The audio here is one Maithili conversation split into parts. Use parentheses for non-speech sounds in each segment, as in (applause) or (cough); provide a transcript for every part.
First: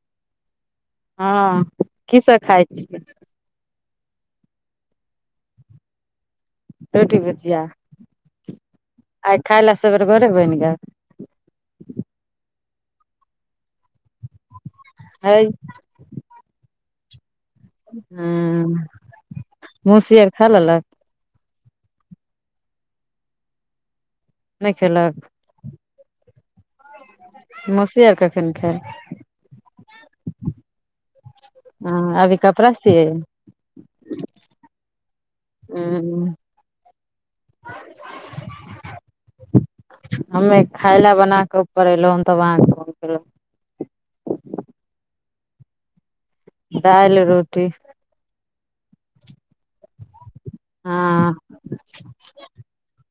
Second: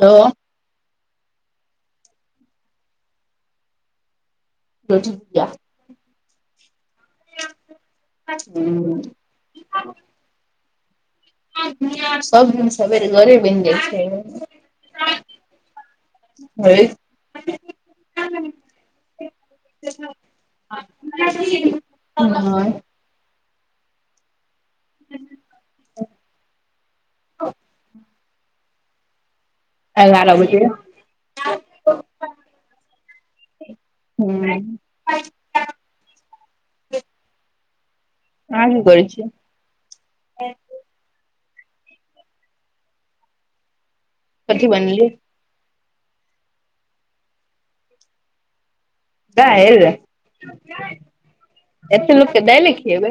हलो। हँ की सब खाइ छी। रोटी भुजिया। रोटी -भुजिया आइ खाइ ले सबेर भोरे बनि गैल। सब दिन सवेर गरे बनि जाइ छै। हैय। ह (inaudible) हुं मौसी आर खा लेलक। हँ। नहि खेलक। मौसी आर कखन खेइत। एगारह बजे। हँ अभी कपड़ा सीयय अहाँ हे? आहाँ की करे छीय? हमे खाय ल बना के ऊपर एलो हन तब आहाँ फोन केलाउ। कथी बनेलिय? दाइल- रोटी। दाइल हँ एते लोक के दैयले खियबै।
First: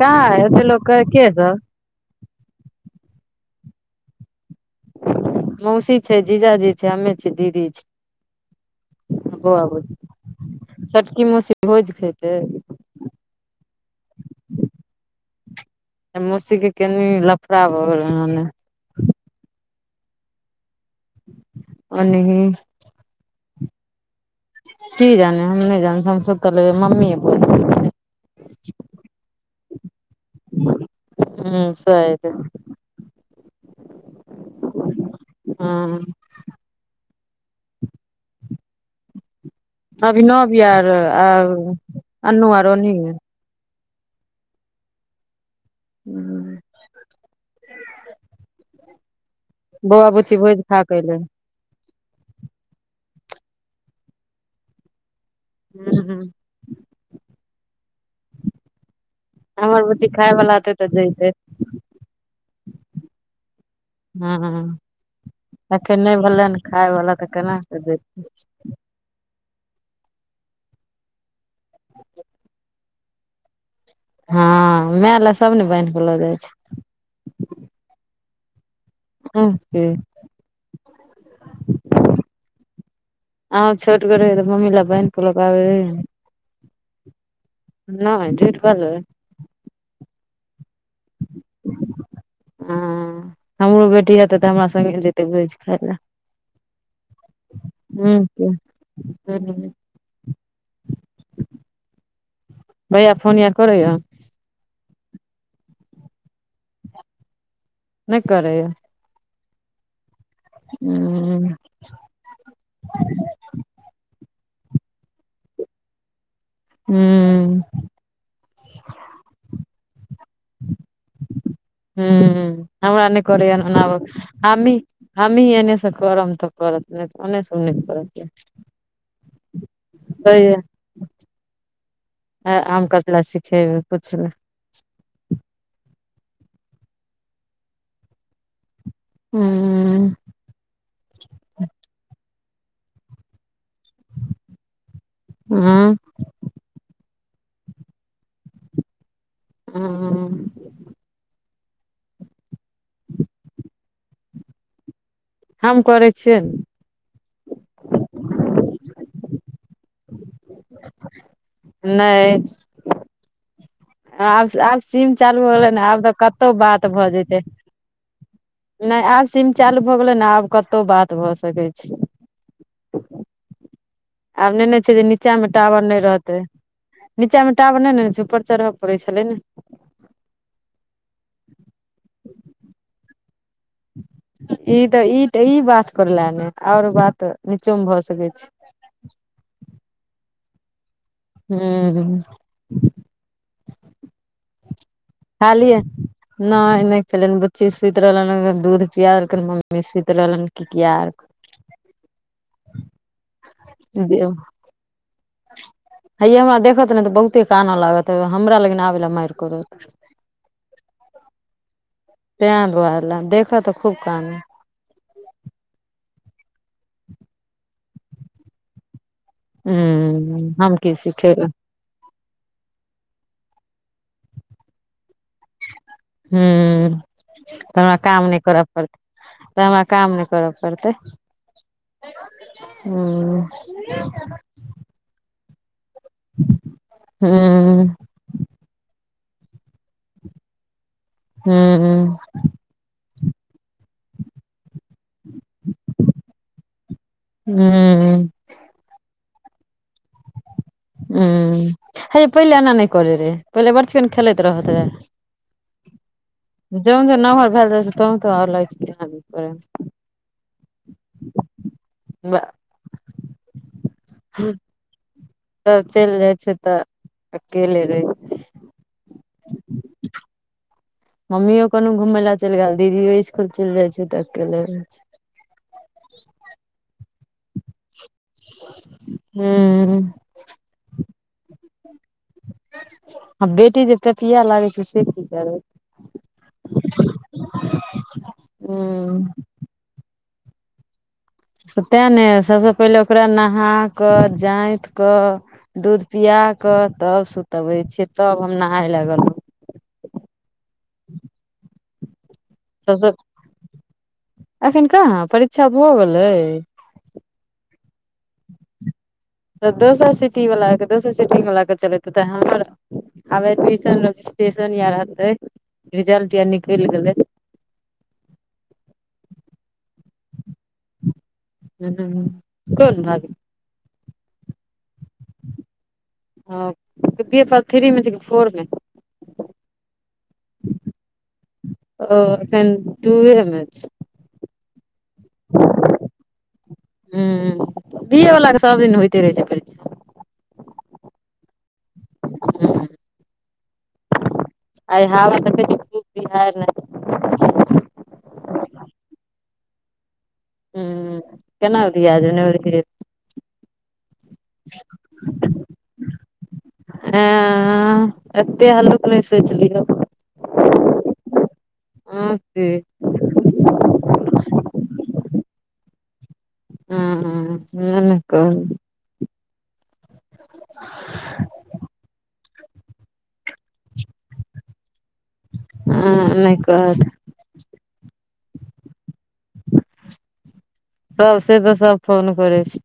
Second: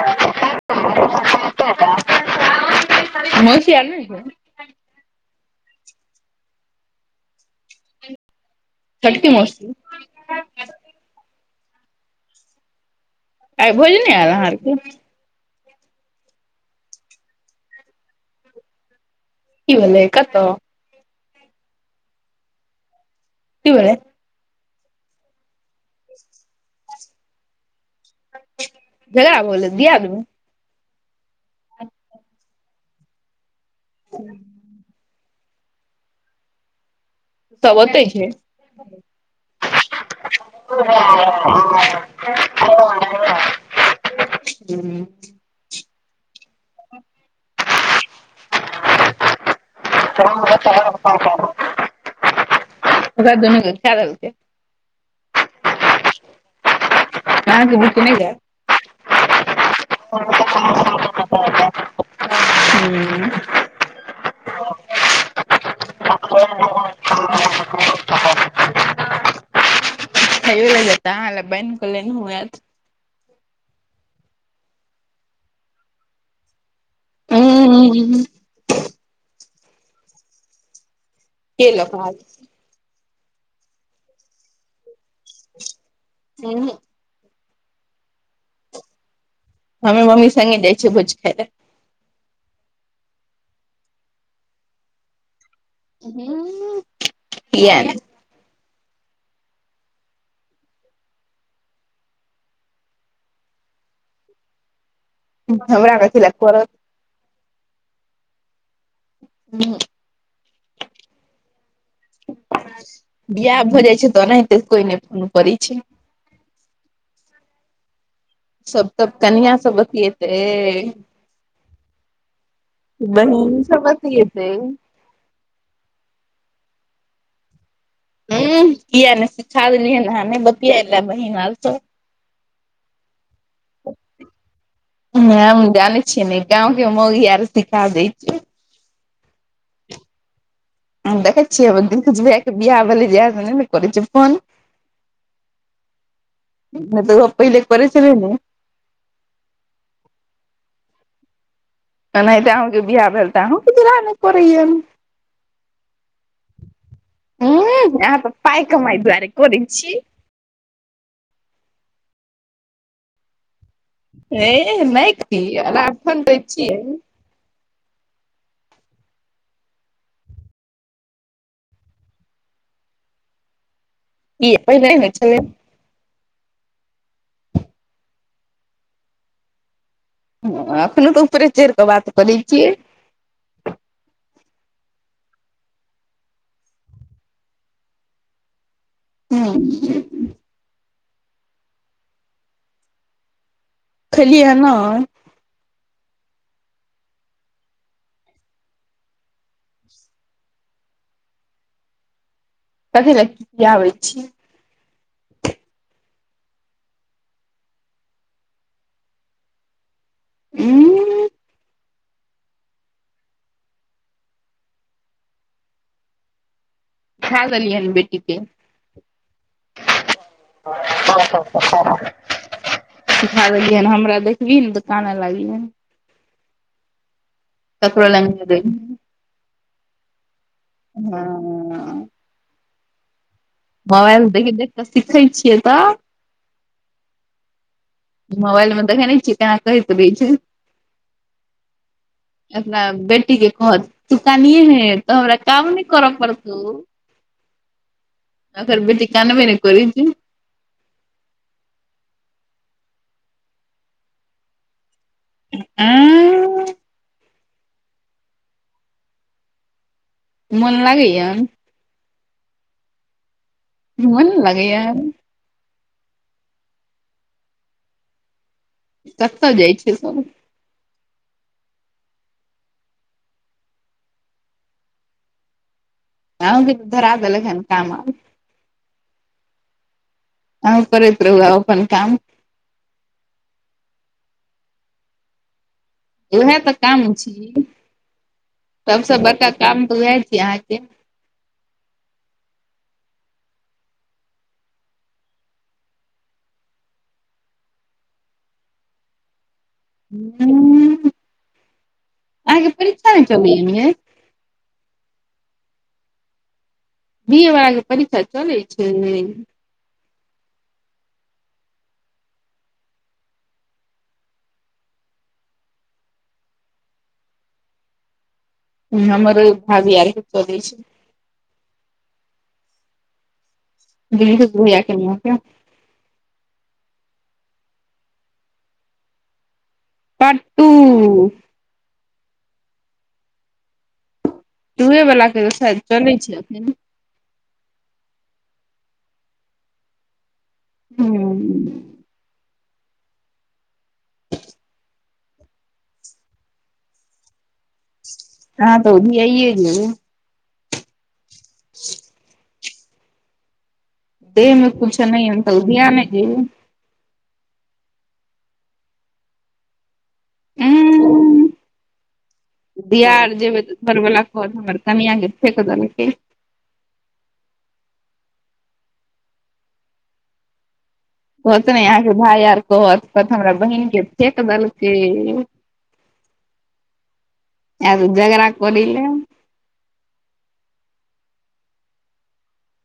कहां एते लोक के सब। मौसी आर नै होउ। मौसी छै, जीजाजी छै, हमे छै, दीदी छै। छोटकी बौआ- मौसी बुच्ची छोटकी मौसी भोज खेतै। आइ भोज ने आयल अहाँ आरके? मौसी के केनी लफड़ा भऽगेले हन ने। की भेलै, कतऽ। अनही। की भेलै। की जाने हम नहि जाने हम सब तऽ लग मम्मी ह बोले झगरा भऽ गेलै दियाद म। हूँ साइद। हूं। सब ओतै छै। अभिन आर आ अन्नू आर ओन्हि यऽ। हूं। बौआ बुच्ची गाम ऐब भोज तऽ खा ऐब के एलै पापा लग। ओकरा दुनू के खै देलकई। हूं। अहॉं के भुख नैय याऽ? हमर बुच्ची खायवला होइतै तऽ जैइतै। हूँ हुम्म, अखैन नैय भेलैन हेवे खायवला तऽ केना कऽ जैतैन? खइयो ल जैतऽ, आहाँ ले बैन्ह क लेनहो ऐऽत। हँ, मैऽ लैऽ सब ने बैन्ह क लऽ जाइ छै। हूँम्म। (unintelligible) केलक अहाँ के आहूँ छोट गो रैहिये तऽ मम्मी ल बैन्ह क लऽ क आबे रहिये ने? आएत नैय, झेठगर रहै। हमे मम्मी संगे जाइ छियै भोज खाय लैऽ। हं, हमरो बेटी हेतै तऽ हमरा संगे जेत तै भोज़ खाइ लैऽ। किया नै तनी भैया फोन यार करैया? हमरा कथी लैऽ करत? नैय करैया? उहूंऽ। उह्ऽ। बियाह भऽ जाइ छै तऽ ओनैहिते कोइ नै फोन करै छै। हूँम्म। सब तबऽ कनियां स बतियेतै। हूंम्म, हमरा नै करैया बहिन सब ओना आब, बतियेतै हमीं हमीं एने से करम तऽ करत, नै तऽ ओने स ओ नै करत। ऊंह, किया नै सिखा देलियै हेन? नै बतियैले बहिन आर स आ आम कथी लैऽ सिखेबै, पुछबै ह-हम जानै छियै ने गाँवके मौगी आर सिखा दै छै। हुम्म। देखै छियै दिलकुछ भैया बियाह भेलै जहिया स नै करै छै फोन? हूँ नै तऽ ओहो पहिले करै छलै ने? हॉंऽ। ओनाहिते आहूँ के बियाह भेल तऽ, आहूँ के दुल्हा नै करैया हम करै छियै ने? ऊंह अहॉं त पाइ कमाई दुवारे करै छी। नैय। आबसऽ आब ए सीम नहि चालू होलै ने, आब तऽ राखन दै कतौ छियै बात भऽ जैइतै। नै आब सिम चालू भऽ गेलै ने, आब कतौ बात भऽ सकै छै। कि आब नैय ना छै पहिले जे होइ निचा छलै में टावर नै रहतै। निचा मे टावर नैय ने रैछै, ऊपर चरहऽ पड़ै छलै ने। अखनो तऽ ऊपरे चहिर कऽ बात करै छियै। इ तऽ-इ तऽ-इ बात करैला ने, और बात निचो में भऽ सकै छै। हूम्म। हूम्म। खेलियै ह नैय? खा लिअ नै -नै खेलनि बुच्ची सुइत रहलनि दूध पिया औरक मम्मी सुइत रहलनि किकिया क कथी ले किकियाबै छियै हैये हमरा देखत ने तऽ बहुते काना लागत हमरा लैगि आबै लए मारि करत उ (unintelligible) ते द्वारेलए देखऽ तऽ खुब कानत खैदेलियैन बेेटीके ह हूँ हम (unintelligible) की सिखेबै सिखा देलियैहन हमरा देखबिहि ने तऽ कान लागिहे हू त ककरो काम लग नै नहि करअ पड़तै देबही त हमरा काम नै करअ पड़तै हँ हूं मोबाइल देखि देख कऽ सीखै छियै तऽ ह्म मोबाइल मे देखैनै छी केना कहैत रैछै हू ह (unintelligible) अपना बेटी के कहत तू कानिहि ने तऽ हमरा काम नै करऽ पड़तौ हू (unintelligible) ओकर बेटी कानबे नै करै छै हू हेयै पहिले एना नै करे रहे पहिले बड़चिकन खेलैत रहत रहे ए (unintelligible) जो जो नमहर भेल जाइछे तो तो आर लागइ छै केना दिन करैह मोन लागैया ब (unintelligible) मोननै लागैया तब चलि जाइ छै तऽ अकेले रहै कतऽ जाइ छै सब हमम्मी कोननो घूमय ला चलि गेल दीदियो स्कुल चलि जाय छै त अकेले आहुंके त धरा देलक हन काम आब हूं आहुं करैत रहू आब अपन काम आ बेटी जे पेपीया लागै छै से की करबै इहए तऽ काम छी सबसा हूं बड़का काम तऽ उएह छी अहाँके तेँ ने सभसँ पहिले ओकरा नहा कऽ जैंत कऽ दूध पिया कऽ तब सुतबै छियै तब हम नहाय लए गेलौं हुं अहाँके परीक्षा ने चलै य न यै अखन कहाँ परीक्षा भऽ गेलै बी ऐ वाला के परीक्षा चलै छै तऽ दोसर सिटी वालाके दोसर सिटी वलाक के चलेत हेतै हमर आब एडमिशन रजीस्टेसन या रहतै, रिजलट य निकल गेले ह हमरो भाभी आरके चलै छै ह कोन भाभी बिलदुत भैया कनिया के अ बीए पाठ थ्री मे छै कि फोर मे पाटटू ओ एखन टूएमे छैय त उहे बला केलेल छै जनै छीएन। ह्म दिएवला के सब दिन होइते रहे छै परि हू। ह आई हावा देखै छिये बिहाइर रहै। हँ तऽ उधियाये जेबे। ह्म केना उधिया जेबे नै उधिये देहमे कुछो नहि अंह तऽ उधिआ नै जेबु। हँ-अ एते हलुक नहि सोचलिहक। उम। ह से। बिआर जे होइत घरवाला कहत हमर कनियाँ के फेक देलकै। ह्म-ह्म नै न कहल (unintelligible) कहत नै अहाँके भाय आर कहत कहत हमरा बहिन के फेेक देलकै। उम नै कहत। एब जगराकरैले। सब से तऽ सब फोन करै छै।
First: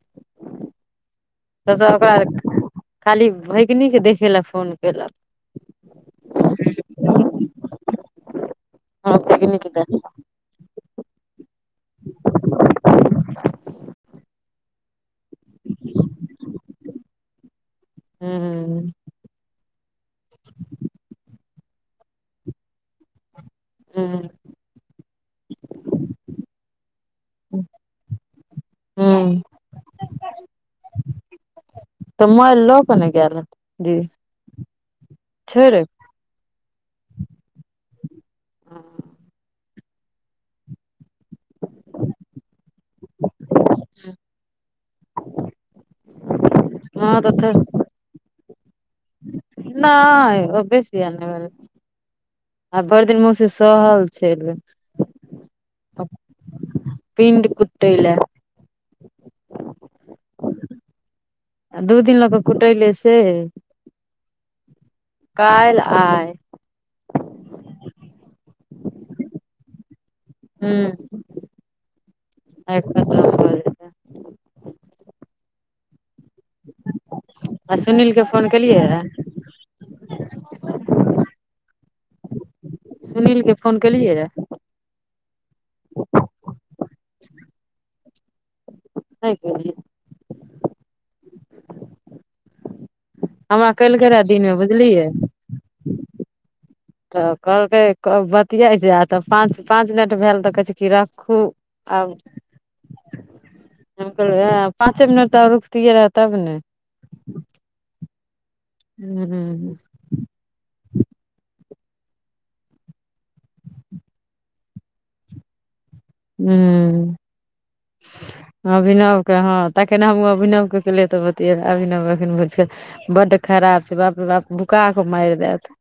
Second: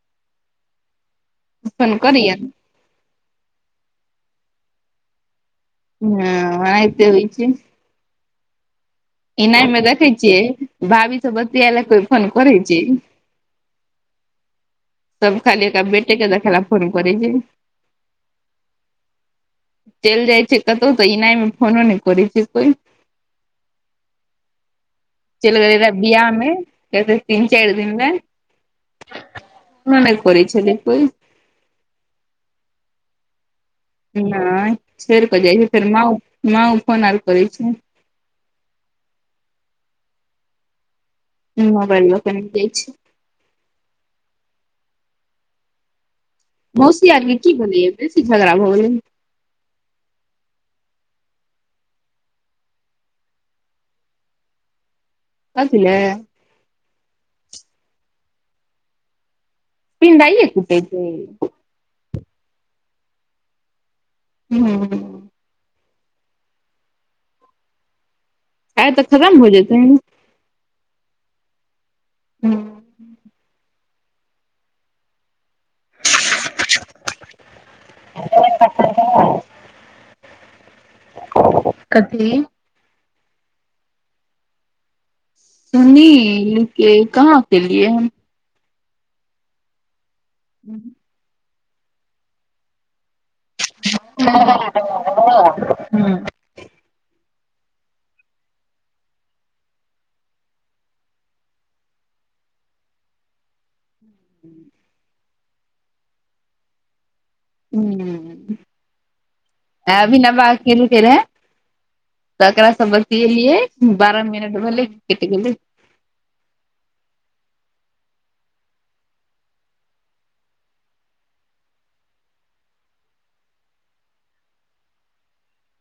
तसर फोन करियै ओकरा खाली भगिनीके देखय लए फोन केलक। ह्म ओनाइहिते होइ छै। हँ भगिनी इनाइ के मे देख देखै छियै। भाभी सब बतियाला कोइ फोन करै छै। तब खाली एकरा बेटे के देख ला फोन करै छै। हूं चलि जाइ छै कतहु तऽ एना मे फोनो नहि करै छै कोइ हूँ। चइल गेल रहे बियाह मे एलै तीन चारि दिनमे हूं फोनो नहि करै छलै कोइ। तऽ मोबाइल लऽक ने गेल जी नहि छोड़ कऽ जाइ छै छोड़ि फेर मा उ मा फोन ऐल करै छै। ह मोबइल लक निकलै छै। ह मौसी हँ ऐल रैह तऽ की भेलैया बेसी झगड़ा भगेलै। नहि ओ बेसी अनेवला छै आ भइड़ दिन मौसी सहल छैल। कथे लै। पीन्ड कतै लऽ। पिनाइये कुटै छै। आ दू दिन लऽक कुटैले सेहे। हू काल्हि आइ एतऽ खतम हो जेतेन। हु हूँ आय खतम भऽ जेते। आ सुनील के फोन केलियै रहे (unintelligible) कथी? सुनीलके फोन केलियै यऽ? सुनील के कहाँ केलियै हम नै केलयै। ह हमरा कयलके रहए दिनमे बुझलियै (unintelligible) हँ। तऽ कहलकै बतियै छे तऽ पाँच-पाँच मिनट भेल तऽ कहै छै कि रखू आब हम कलियै आ पाँचे मिनट तऽ रुइकतियै आर तब ने हूँ हूँ अभीना ब किलु के रहे त ओकारा स बतएलियै बारह मिनट भेलै कैट गेलै। हू। अभिनव के हँ ताक ने हमहूँ अभिनव के केलियै तऽ बतिये अभिनव अखन बुझ गेल बड खराब छै बापे बाप भूकाक मारि देत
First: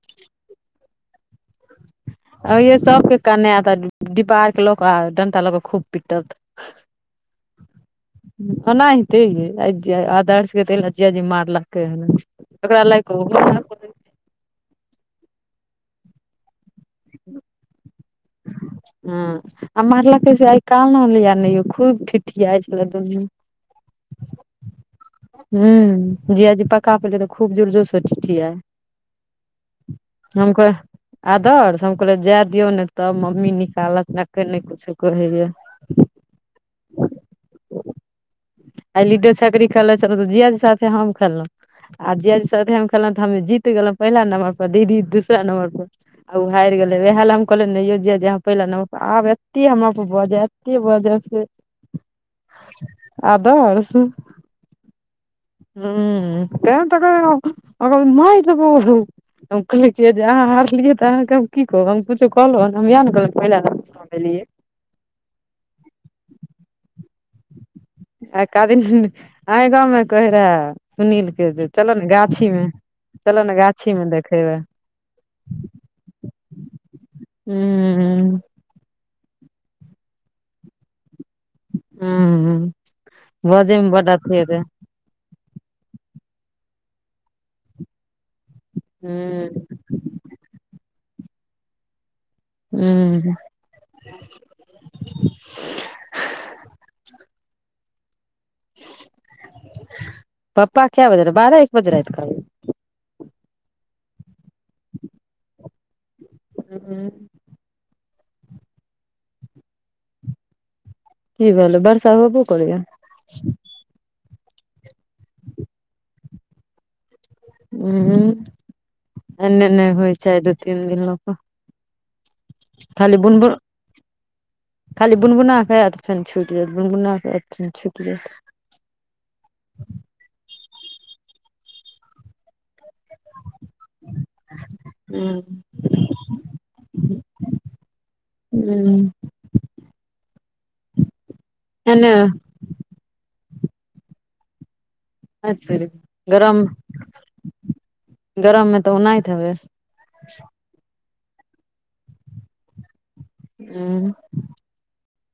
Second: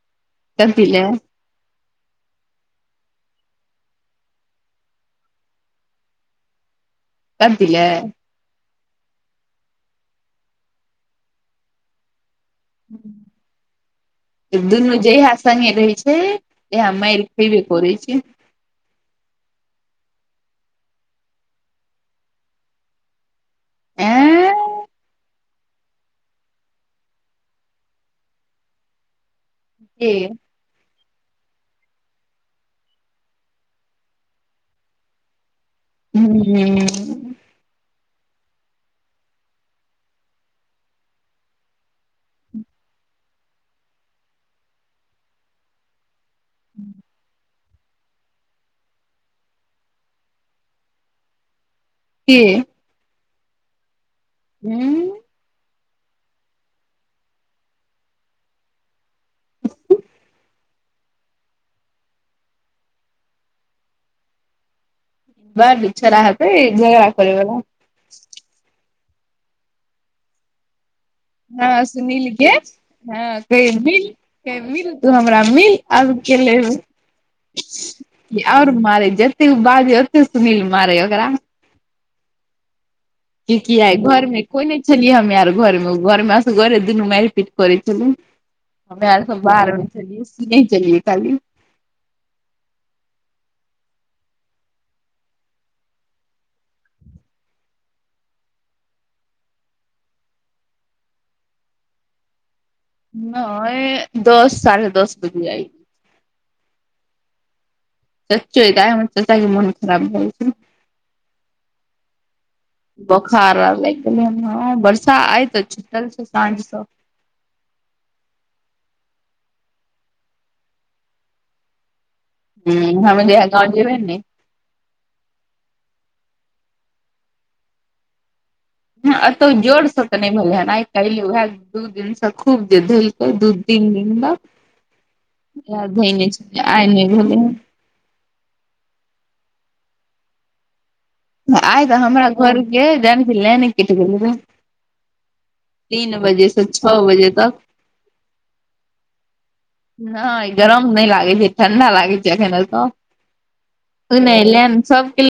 कथि लऽ। (inaudible) अइये सबके कने तऽ डिबार के लोक डंटा लक खूब पिटत कथी ले। आनाईते अहिछै अदार्श के भेल जीआजी मारलक ओहि मे ओकरा लइफ मे दुनू जहिया सगे रहै छै तैहा मार खेबे करै छै। ह्म आ मारलकै से आइ कानलिया नहि खूब ठिठीयाइ छलै दुनू एऽ। हू जीजाजी पका पले तऽ खूब जोरजोर स ठीठीयाई। के हममक आदर्श हम कहलियै जाय दियो न तब मम्मी निकालत ने अखन नहि कुछो कहैया। ह्म। आ लिडो छकरी खेलै छल त जियाजी साथे हम खेललहुं आ जियाजी साथे हम खेलैउ त हम जीत गेलहु पहिला नम्बर पर दीदी दूसरा नम्बर पर आ उ हारी गेलै वेहलम कहल नेैयो जियाजी आह पहिला नम्बर पर आब एते हमराप बजय एते बजय से के आदर्श। हूँ। ह्म केहन त रहै ओ अगर‌ मर्द ओ दे। हम कहै छियै जे अहाँ हारलियै तऽ अहाँके हम की कहब हम कुछो कहलहु हन हम ईहा ने कहलहु पहिला नम दऽ देलिए। वैह बिच चौराहा पे झगड़ा करे बला। आ एकादीन सुनि अय गाममे कहैरेहे। हँ सुनील के हँ चलऽ ने गाछी मे खेबिल देखेबै खेबिल तू हमरा मिल। आब के लेब हूँ की और मारय जे। जेत्तेक बाजय ओत्ते सुनील मारै ओकरा। हूँ। बजै मे किकियाइ बड अथी घरमे हेतै कोइ नै छलियै हमे आर घरमे घरमे असगरे दुनू माइर पीट करै छलै। हम्मे आर सब हूँ बाहर छलियै, सीयै छलियै काली। ह्म्म। पप्पा कैऽ बजे रइ, बारह एक बजे राइत क अबै अइ? नैय, दस साढ़े दस बजे आइ ह्म्म। चच्चो के आइ हमर चच्चा के मुन खराब भऽ गेल छै। कि भेलै? बर्षा होबो करैया? बोखार आर लैइग गेलैहन, हं बर्षा आय तऽ छुटल छै साँझ सँऽ। उँऽ? एने नैय होइ छै, आइ दू तीन दिन लऽ कऽ। हूँ खाली हम जहिया बुनबुन गाँव जेबै ने खाली बुनबुना कऽ ऐत, फेन छुटि जैत, बुनबुना कऽ ऐत, फेन छुटि जैत। हं अतौ जोड़ स त नैय भेलैहन, आइ काइल ओहैऽ दू दिन स खूब जे धेलकै, दू तीन दिन तक वैह धेने छै, आइ नैय भेलैहन। (unintelligible) आइ तऽ एने हमरा घरके जानै छि, लैने कटि गेलै रे तीन बजे गरम स छॅऽ बजे तक। गरम में तऽ औनाइत हेबै? नैय गरम नै लागै छै, ठंडा लागै छै अखन एतऽ। उँ। नै लैन सबके ले